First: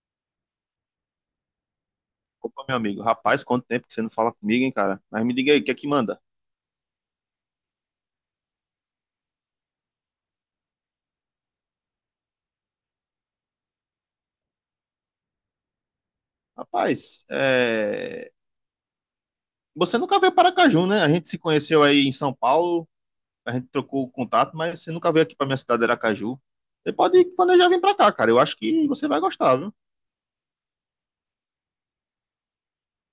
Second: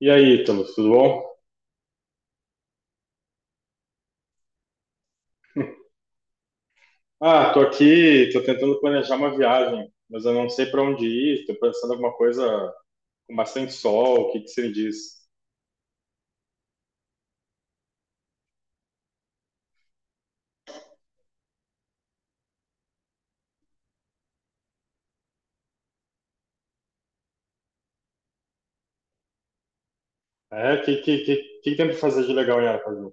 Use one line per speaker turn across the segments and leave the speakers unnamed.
E aí, Ítalo, tudo bom?
Opa, meu amigo, rapaz, quanto tempo que você não fala comigo, hein, cara? Mas me diga aí, o que é que manda?
Tô aqui, tô tentando planejar uma viagem, mas eu não sei para onde ir. Tô pensando em alguma coisa com bastante sol. O que que você me diz?
Rapaz, você nunca veio para Aracaju, né? A gente se conheceu aí em São Paulo, a gente trocou o contato, mas você nunca veio aqui para minha cidade, Aracaju. Você pode planejar vir para cá, cara. Eu acho que você vai gostar, viu?
O que tem para fazer de legal em Aracaju?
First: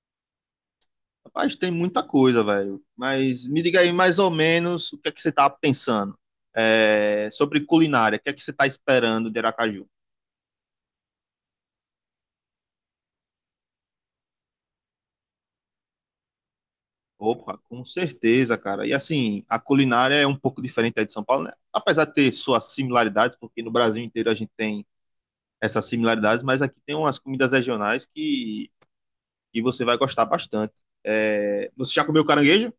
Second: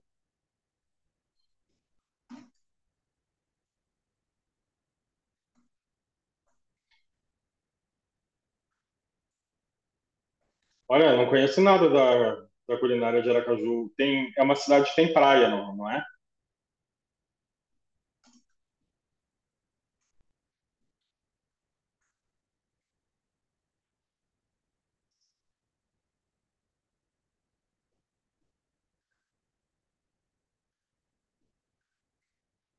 Rapaz, tem muita coisa, velho. Mas me diga aí mais ou menos o que é que você tá pensando. Sobre culinária. O que é que você tá esperando de Aracaju?
Olha, eu não conheço nada da culinária de Aracaju. Tem, é uma cidade que tem praia, não é?
Opa, com certeza, cara. E assim, a culinária é um pouco diferente aí de São Paulo, né? Apesar de ter suas similaridades, porque no Brasil inteiro a gente tem essas similaridades, mas aqui tem umas comidas regionais que você vai gostar bastante. Você já comeu caranguejo?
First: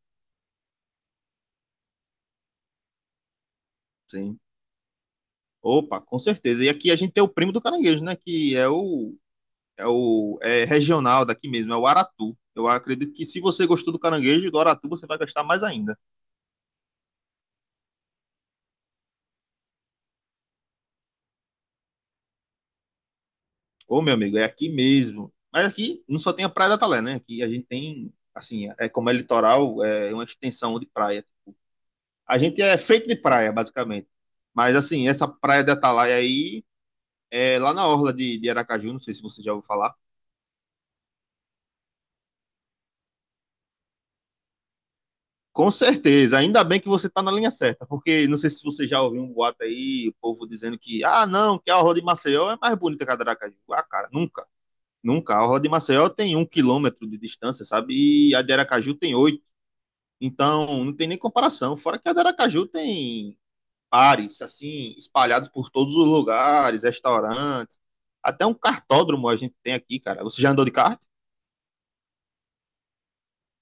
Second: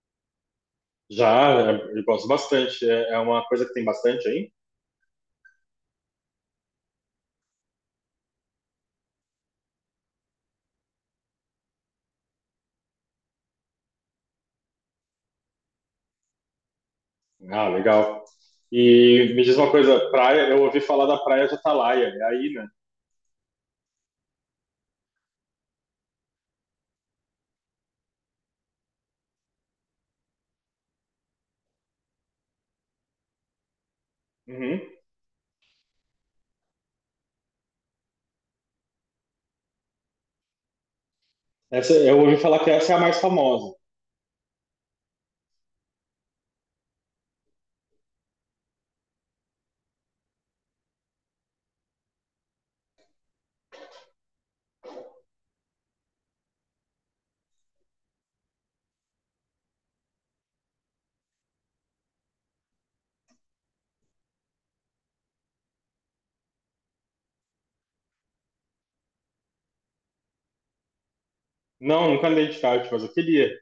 Já, é, eu gosto bastante. É, é uma coisa que tem bastante
Sim.
aí?
Opa, com certeza. E aqui a gente tem o primo do caranguejo, né? Que é o, é o é regional daqui mesmo, é o aratu. Eu acredito que se você gostou do caranguejo e do aratu, você vai gostar mais ainda.
Ah, legal. E me diz uma coisa, praia, eu ouvi falar da praia de Atalaia, é aí, né?
Ô, meu amigo, é aqui mesmo. Mas aqui não só tem a Praia da Talé, né? Aqui a gente tem, assim, é como é litoral, é uma extensão de praia. A gente é feito de praia, basicamente. Mas,
Uhum.
assim, essa Praia da Atalaia aí, é lá na orla de Aracaju, não sei se você já ouviu falar.
Essa, eu ouvi falar que essa é a mais famosa.
Com certeza, ainda bem que você tá na linha certa, porque não sei se você já ouviu um boato aí, o povo dizendo que, ah, não, que a orla de Maceió é mais bonita que a de Aracaju. Ah, cara, nunca, nunca. A orla de Maceió tem um quilômetro de distância, sabe? E a de Aracaju tem oito. Então, não tem nem comparação. Fora que a de Aracaju tem bares, assim, espalhados por todos os lugares, restaurantes. Até um kartódromo a gente tem aqui, cara. Você já andou de kart?
Não, nunca andei de kart, mas eu queria.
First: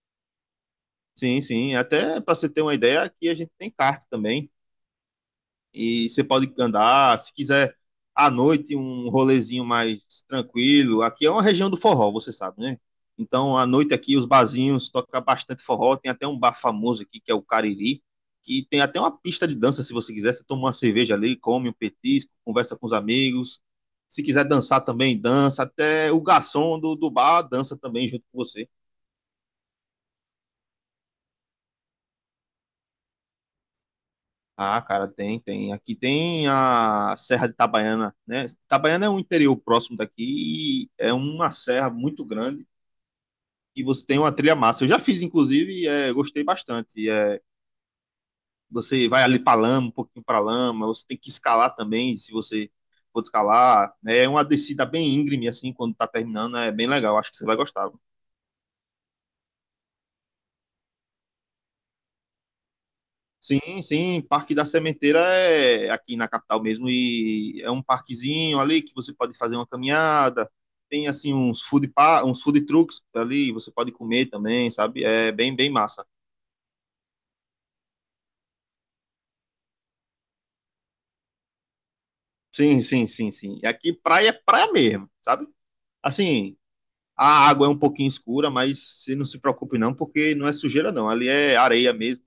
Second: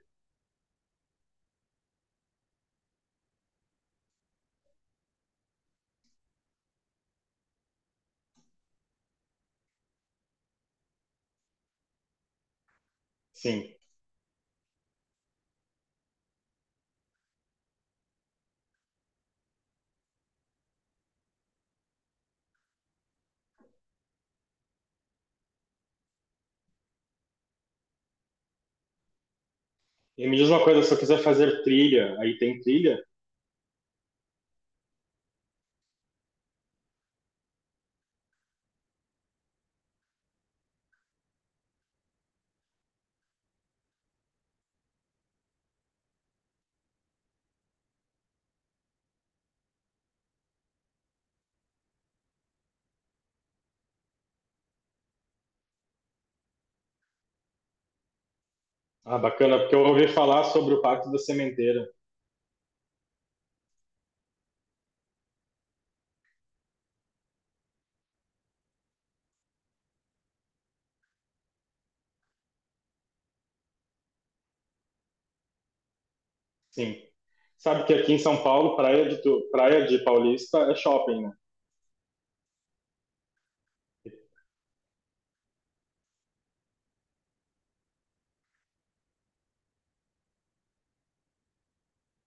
Sim, sim. Até para você ter uma ideia, aqui a gente tem kart também. E você pode andar, se quiser à noite um rolezinho mais tranquilo. Aqui é uma região do forró, você sabe, né? Então, à
Sim.
noite aqui os barzinhos tocam bastante forró, tem até um bar famoso aqui que é o Cariri, que tem até uma pista de dança se você quiser, você toma uma cerveja ali, come um petisco, conversa com os amigos. Se quiser dançar também, dança, até o garçom do bar dança também junto com você.
E me diz uma coisa, se eu quiser fazer trilha, aí tem trilha?
Ah, cara, tem, tem. Aqui tem a Serra de Itabaiana, né? Itabaiana é um interior próximo daqui e é uma serra muito grande e você tem uma trilha massa. Eu já fiz, inclusive, e é, gostei bastante. É, você vai ali para lama, um pouquinho para lama, você tem que escalar também, se você for escalar. É uma descida bem íngreme, assim, quando tá terminando, é bem legal. Acho que você vai gostar.
Ah, bacana, porque eu ouvi falar sobre o Pacto da Sementeira.
Sim, sim. Parque da Sementeira é aqui na capital mesmo e é um parquezinho ali que você pode fazer uma caminhada. Tem assim uns food trucks ali, você pode comer também, sabe? É bem bem massa.
Sim. Sabe que aqui em São Paulo, praia de, praia de Paulista é shopping, né?
Sim, sim, sim, sim. E aqui praia é praia mesmo, sabe? Assim, a água é um pouquinho escura, mas você não se preocupe não, porque não é sujeira não. Ali é areia mesmo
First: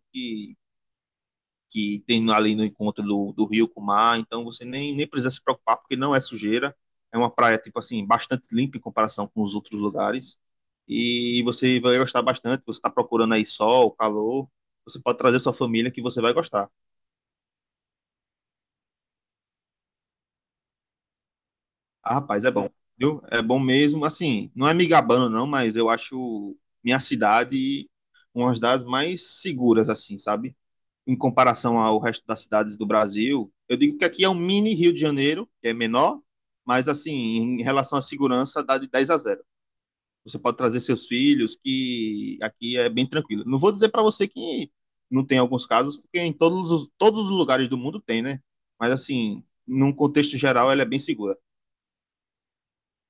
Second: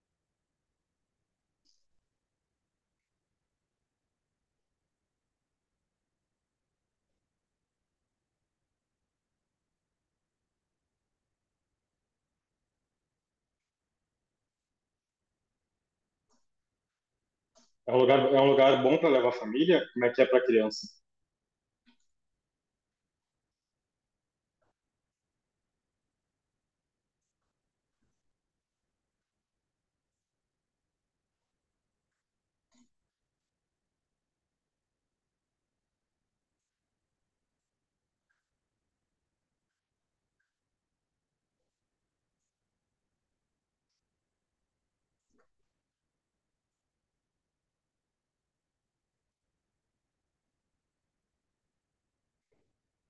que tem ali no encontro do rio com o mar, então você nem precisa se preocupar, porque não é sujeira, é uma praia, tipo assim, bastante limpa em comparação com os outros lugares, e você vai gostar bastante, você está procurando aí sol, calor, você pode trazer sua família que você vai gostar.
É um lugar bom para levar a família? Como é que é para criança?
Ah, rapaz, é bom, viu? É bom mesmo, assim, não é me gabando não, mas eu acho minha cidade uma das mais seguras, assim, sabe? Em comparação ao resto das cidades do Brasil. Eu digo que aqui é um mini Rio de Janeiro, que é menor, mas assim, em relação à segurança, dá de 10-0. Você pode trazer seus filhos, que aqui é bem tranquilo. Não vou dizer para você que não tem alguns casos, porque em todos os lugares do mundo tem, né? Mas assim, num contexto geral, ela é bem segura.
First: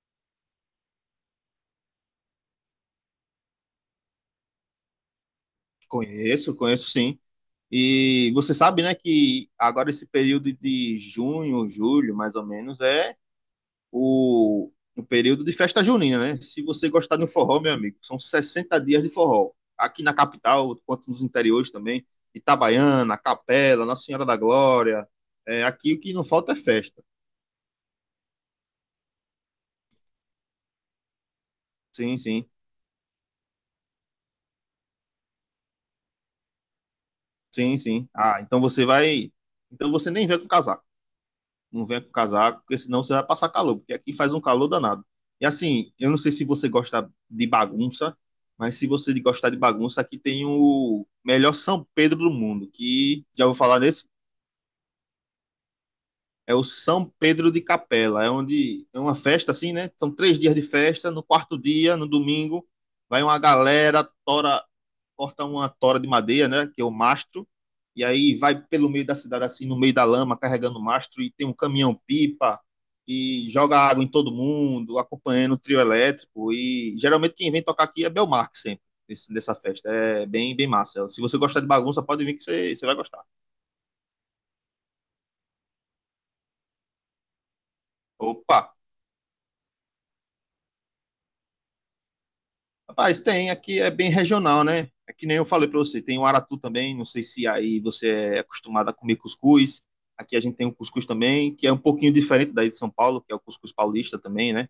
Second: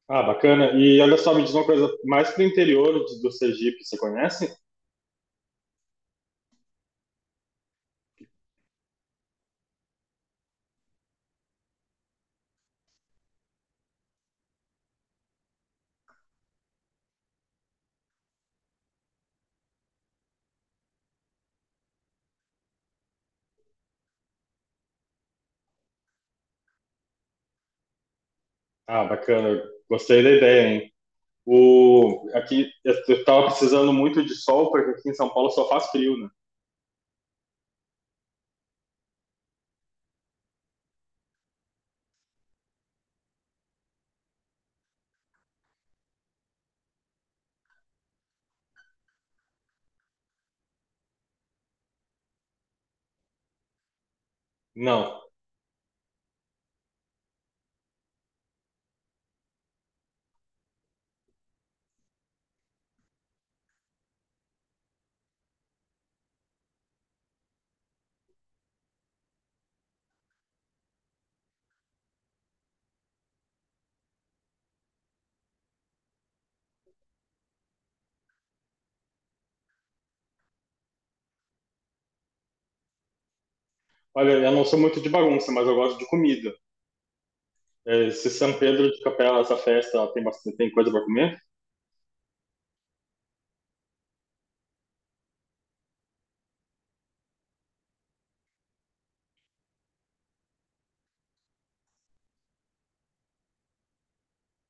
Ah, bacana. E olha só, me diz uma coisa, mais pro interior do Sergipe, você conhece?
Conheço, conheço sim. E você sabe, né, que agora esse período de junho, julho, mais ou menos, é o período de festa junina, né? Se você gostar de um forró, meu amigo, são 60 dias de forró. Aqui na capital, quanto nos interiores também, Itabaiana, Capela, Nossa Senhora da Glória. É, aqui o que não falta é festa.
Ah, bacana. Gostei da ideia, hein?
Sim,
O,
sim,
aqui, eu tava precisando muito de sol, porque aqui em São Paulo só faz frio, né?
sim, sim. Ah, então você vai. Então você nem vem com casaco. Não venha com casaco, porque senão você vai passar calor, porque aqui faz um calor danado. E assim, eu não sei se você gosta de bagunça, mas se você gostar de bagunça, aqui tem o melhor São Pedro do mundo, que já vou falar nesse?
Não.
É o São Pedro de Capela, é onde é uma festa assim, né? São 3 dias de festa. No quarto dia, no domingo, vai uma galera, tora, corta uma tora de madeira, né? Que é o mastro. E aí vai pelo meio da cidade, assim, no meio da lama, carregando o mastro. E tem um caminhão-pipa e joga água em todo mundo, acompanhando o trio elétrico. E geralmente quem vem tocar aqui é Belmarque sempre, dessa festa. É bem, bem massa. Se você gostar de bagunça, pode vir que você vai gostar.
Olha, eu não sou muito de bagunça, mas eu gosto de comida. É, se São
Opa!
Pedro de Capela, essa festa, ela tem bastante tem coisa para comer?
Rapaz, tem, aqui é bem regional, né? É que nem eu falei para você, tem o aratu também, não sei se aí você é acostumado a comer cuscuz. Aqui a gente tem o cuscuz também, que é um pouquinho diferente daí de São Paulo, que é o cuscuz paulista também, né?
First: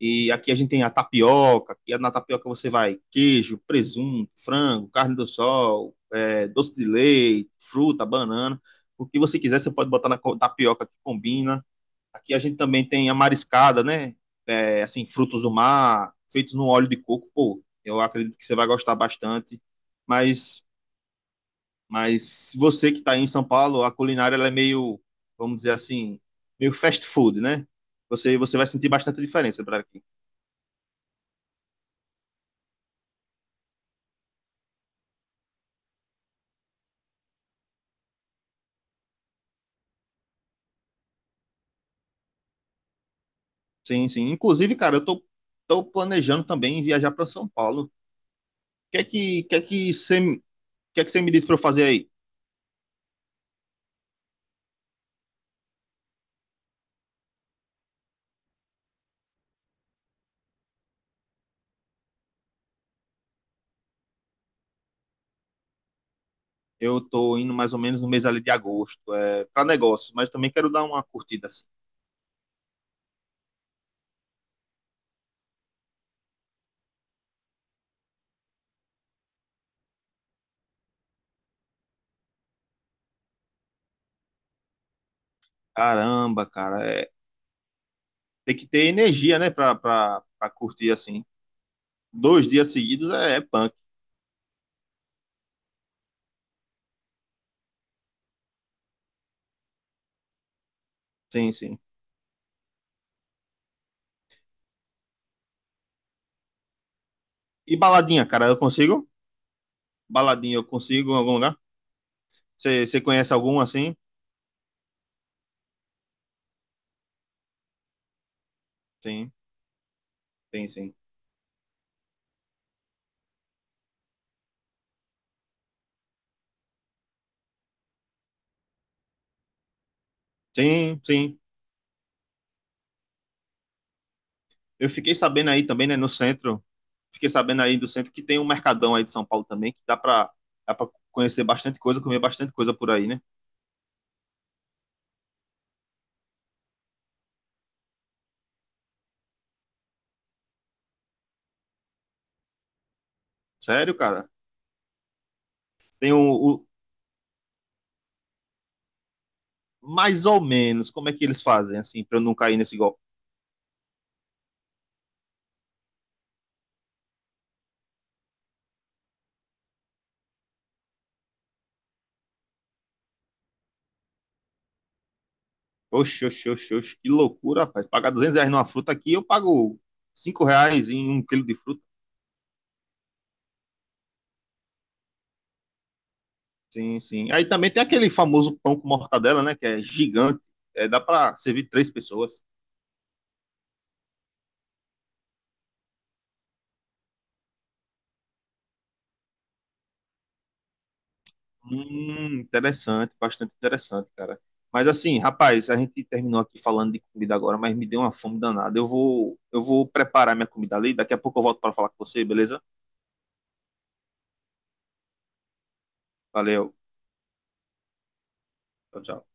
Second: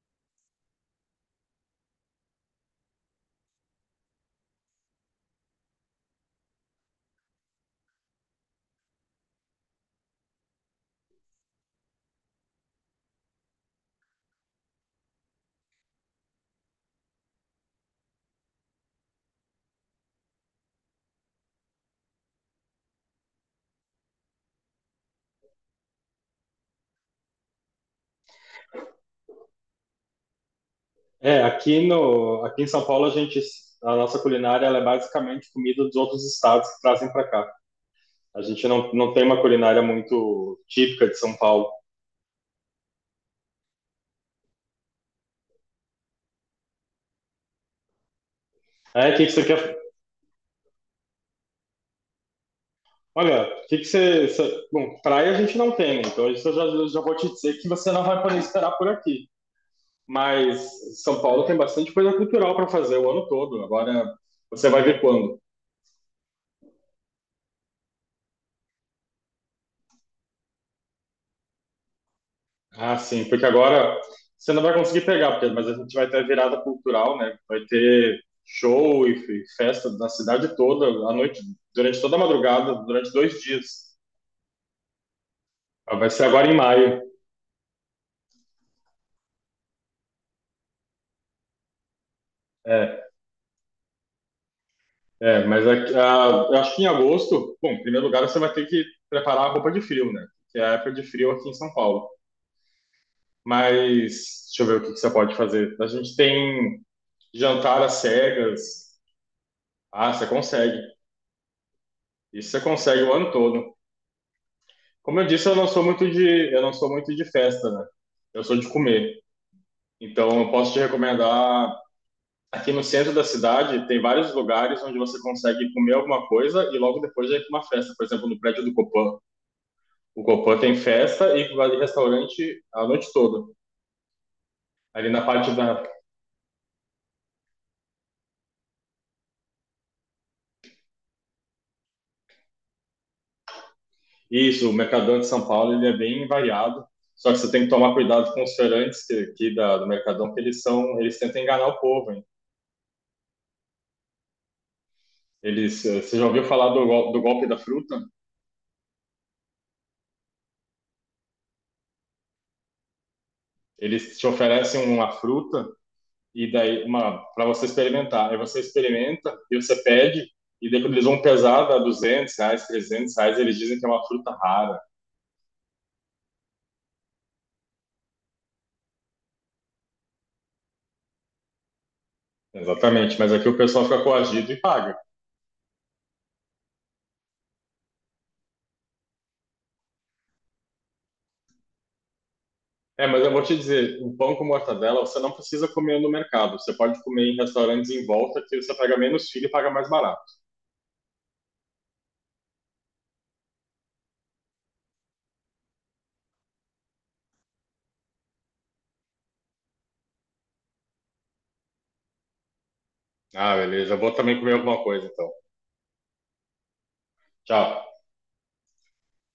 E aqui a gente tem a tapioca, que é na tapioca você vai queijo, presunto, frango, carne do sol, é, doce de leite, fruta, banana. O que você quiser, você pode botar na tapioca que combina. Aqui a gente também tem a mariscada, né? É, assim, frutos do mar, feitos no óleo de coco. Pô, eu acredito que você vai gostar bastante. Mas, mas você que está aí em São Paulo, a culinária ela é meio, vamos dizer assim, meio fast food, né? Você vai sentir bastante diferença para aqui.
É, aqui no aqui em São Paulo a gente, a nossa culinária, ela é basicamente comida dos outros estados que trazem para cá. A gente não tem uma culinária muito típica de São Paulo.
Sim, sim. Inclusive, cara, eu tô planejando também viajar para São Paulo. O que é
É, o que que
que,
você
que, é
quer?
que, você, me- que é que você me disse para eu fazer aí?
Olha, o que que você Bom, praia a gente não tem, né? Então isso eu já vou te dizer que você não vai poder esperar por aqui. Mas São Paulo tem bastante coisa cultural para fazer o ano todo. Agora você vai ver quando.
Eu tô indo mais ou menos no mês ali de agosto, é, para negócios, mas também quero dar uma curtida assim.
Ah, sim, porque agora você não vai conseguir pegar, porque, mas a gente vai ter a virada cultural, né? Vai ter show e festa na cidade toda, à noite, durante toda a madrugada, durante dois dias. Ah, vai ser agora
Caramba,
em
cara,
maio.
tem que ter energia, né, pra curtir assim. Dois dias
É,
seguidos é punk.
mas aqui, ah, eu acho que em agosto, bom, em primeiro lugar você vai ter que preparar a roupa de frio, né? Que é a época de frio aqui
Sim,
em São
sim.
Paulo. Mas deixa eu ver o que que você pode fazer. A gente tem
E
jantar às
baladinha, cara, eu
cegas.
consigo?
Ah, você
Baladinha, eu
consegue.
consigo em algum lugar?
Isso você
Você
consegue o ano
conhece algum
todo.
assim?
Como eu disse, eu não sou muito de, eu não sou muito de festa, né? Eu sou de comer.
Sim,
Então, eu
sim,
posso te
sim.
recomendar. Aqui no centro da cidade, tem vários lugares onde você consegue comer alguma coisa e logo depois já ir para uma festa. Por exemplo, no prédio do Copan. O Copan tem
Sim,
festa
sim.
e vai de restaurante a noite toda.
Eu
Ali
fiquei
na
sabendo
parte
aí
da.
também, né, no centro. Fiquei sabendo aí do centro que tem um mercadão aí de São Paulo também, que dá pra conhecer bastante coisa, comer bastante coisa por aí, né?
Isso, o Mercadão de São Paulo, ele é bem variado. Só que você tem que tomar cuidado com os feirantes aqui do Mercadão, que eles são, eles tentam enganar o povo, hein?
Sério, cara?
Eles,
Tem
você
o,
já ouviu
o
falar do, do golpe da fruta?
mais ou menos, como é que eles fazem, assim, pra eu não cair nesse golpe?
Eles te oferecem uma fruta e daí uma para você experimentar. Aí você experimenta e você pede, e daí quando eles vão pesar, dá R$ 200, R$ 300, eles dizem que é uma fruta rara.
Oxe, oxe, oxe, oxe, que loucura, rapaz. Pagar R$ 200 numa fruta aqui, eu pago R$ 5 em 1 quilo de fruta.
Exatamente, mas aqui o pessoal fica coagido e paga.
Sim, sim. Aí também tem aquele famoso pão com mortadela, né? Que é gigante. É, dá para servir três pessoas.
É, mas eu vou te dizer, um pão com mortadela você não precisa comer no mercado. Você pode comer em restaurantes em volta que você paga menos filho e paga mais barato.
Interessante, bastante interessante, cara. Mas assim, rapaz, a gente terminou aqui falando de comida agora, mas me deu uma fome danada. Eu vou preparar minha comida ali. Daqui a pouco eu volto para falar com você, beleza?
Ah, beleza. Eu vou também comer alguma coisa então.
Valeu.
Tchau.
Tchau, tchau.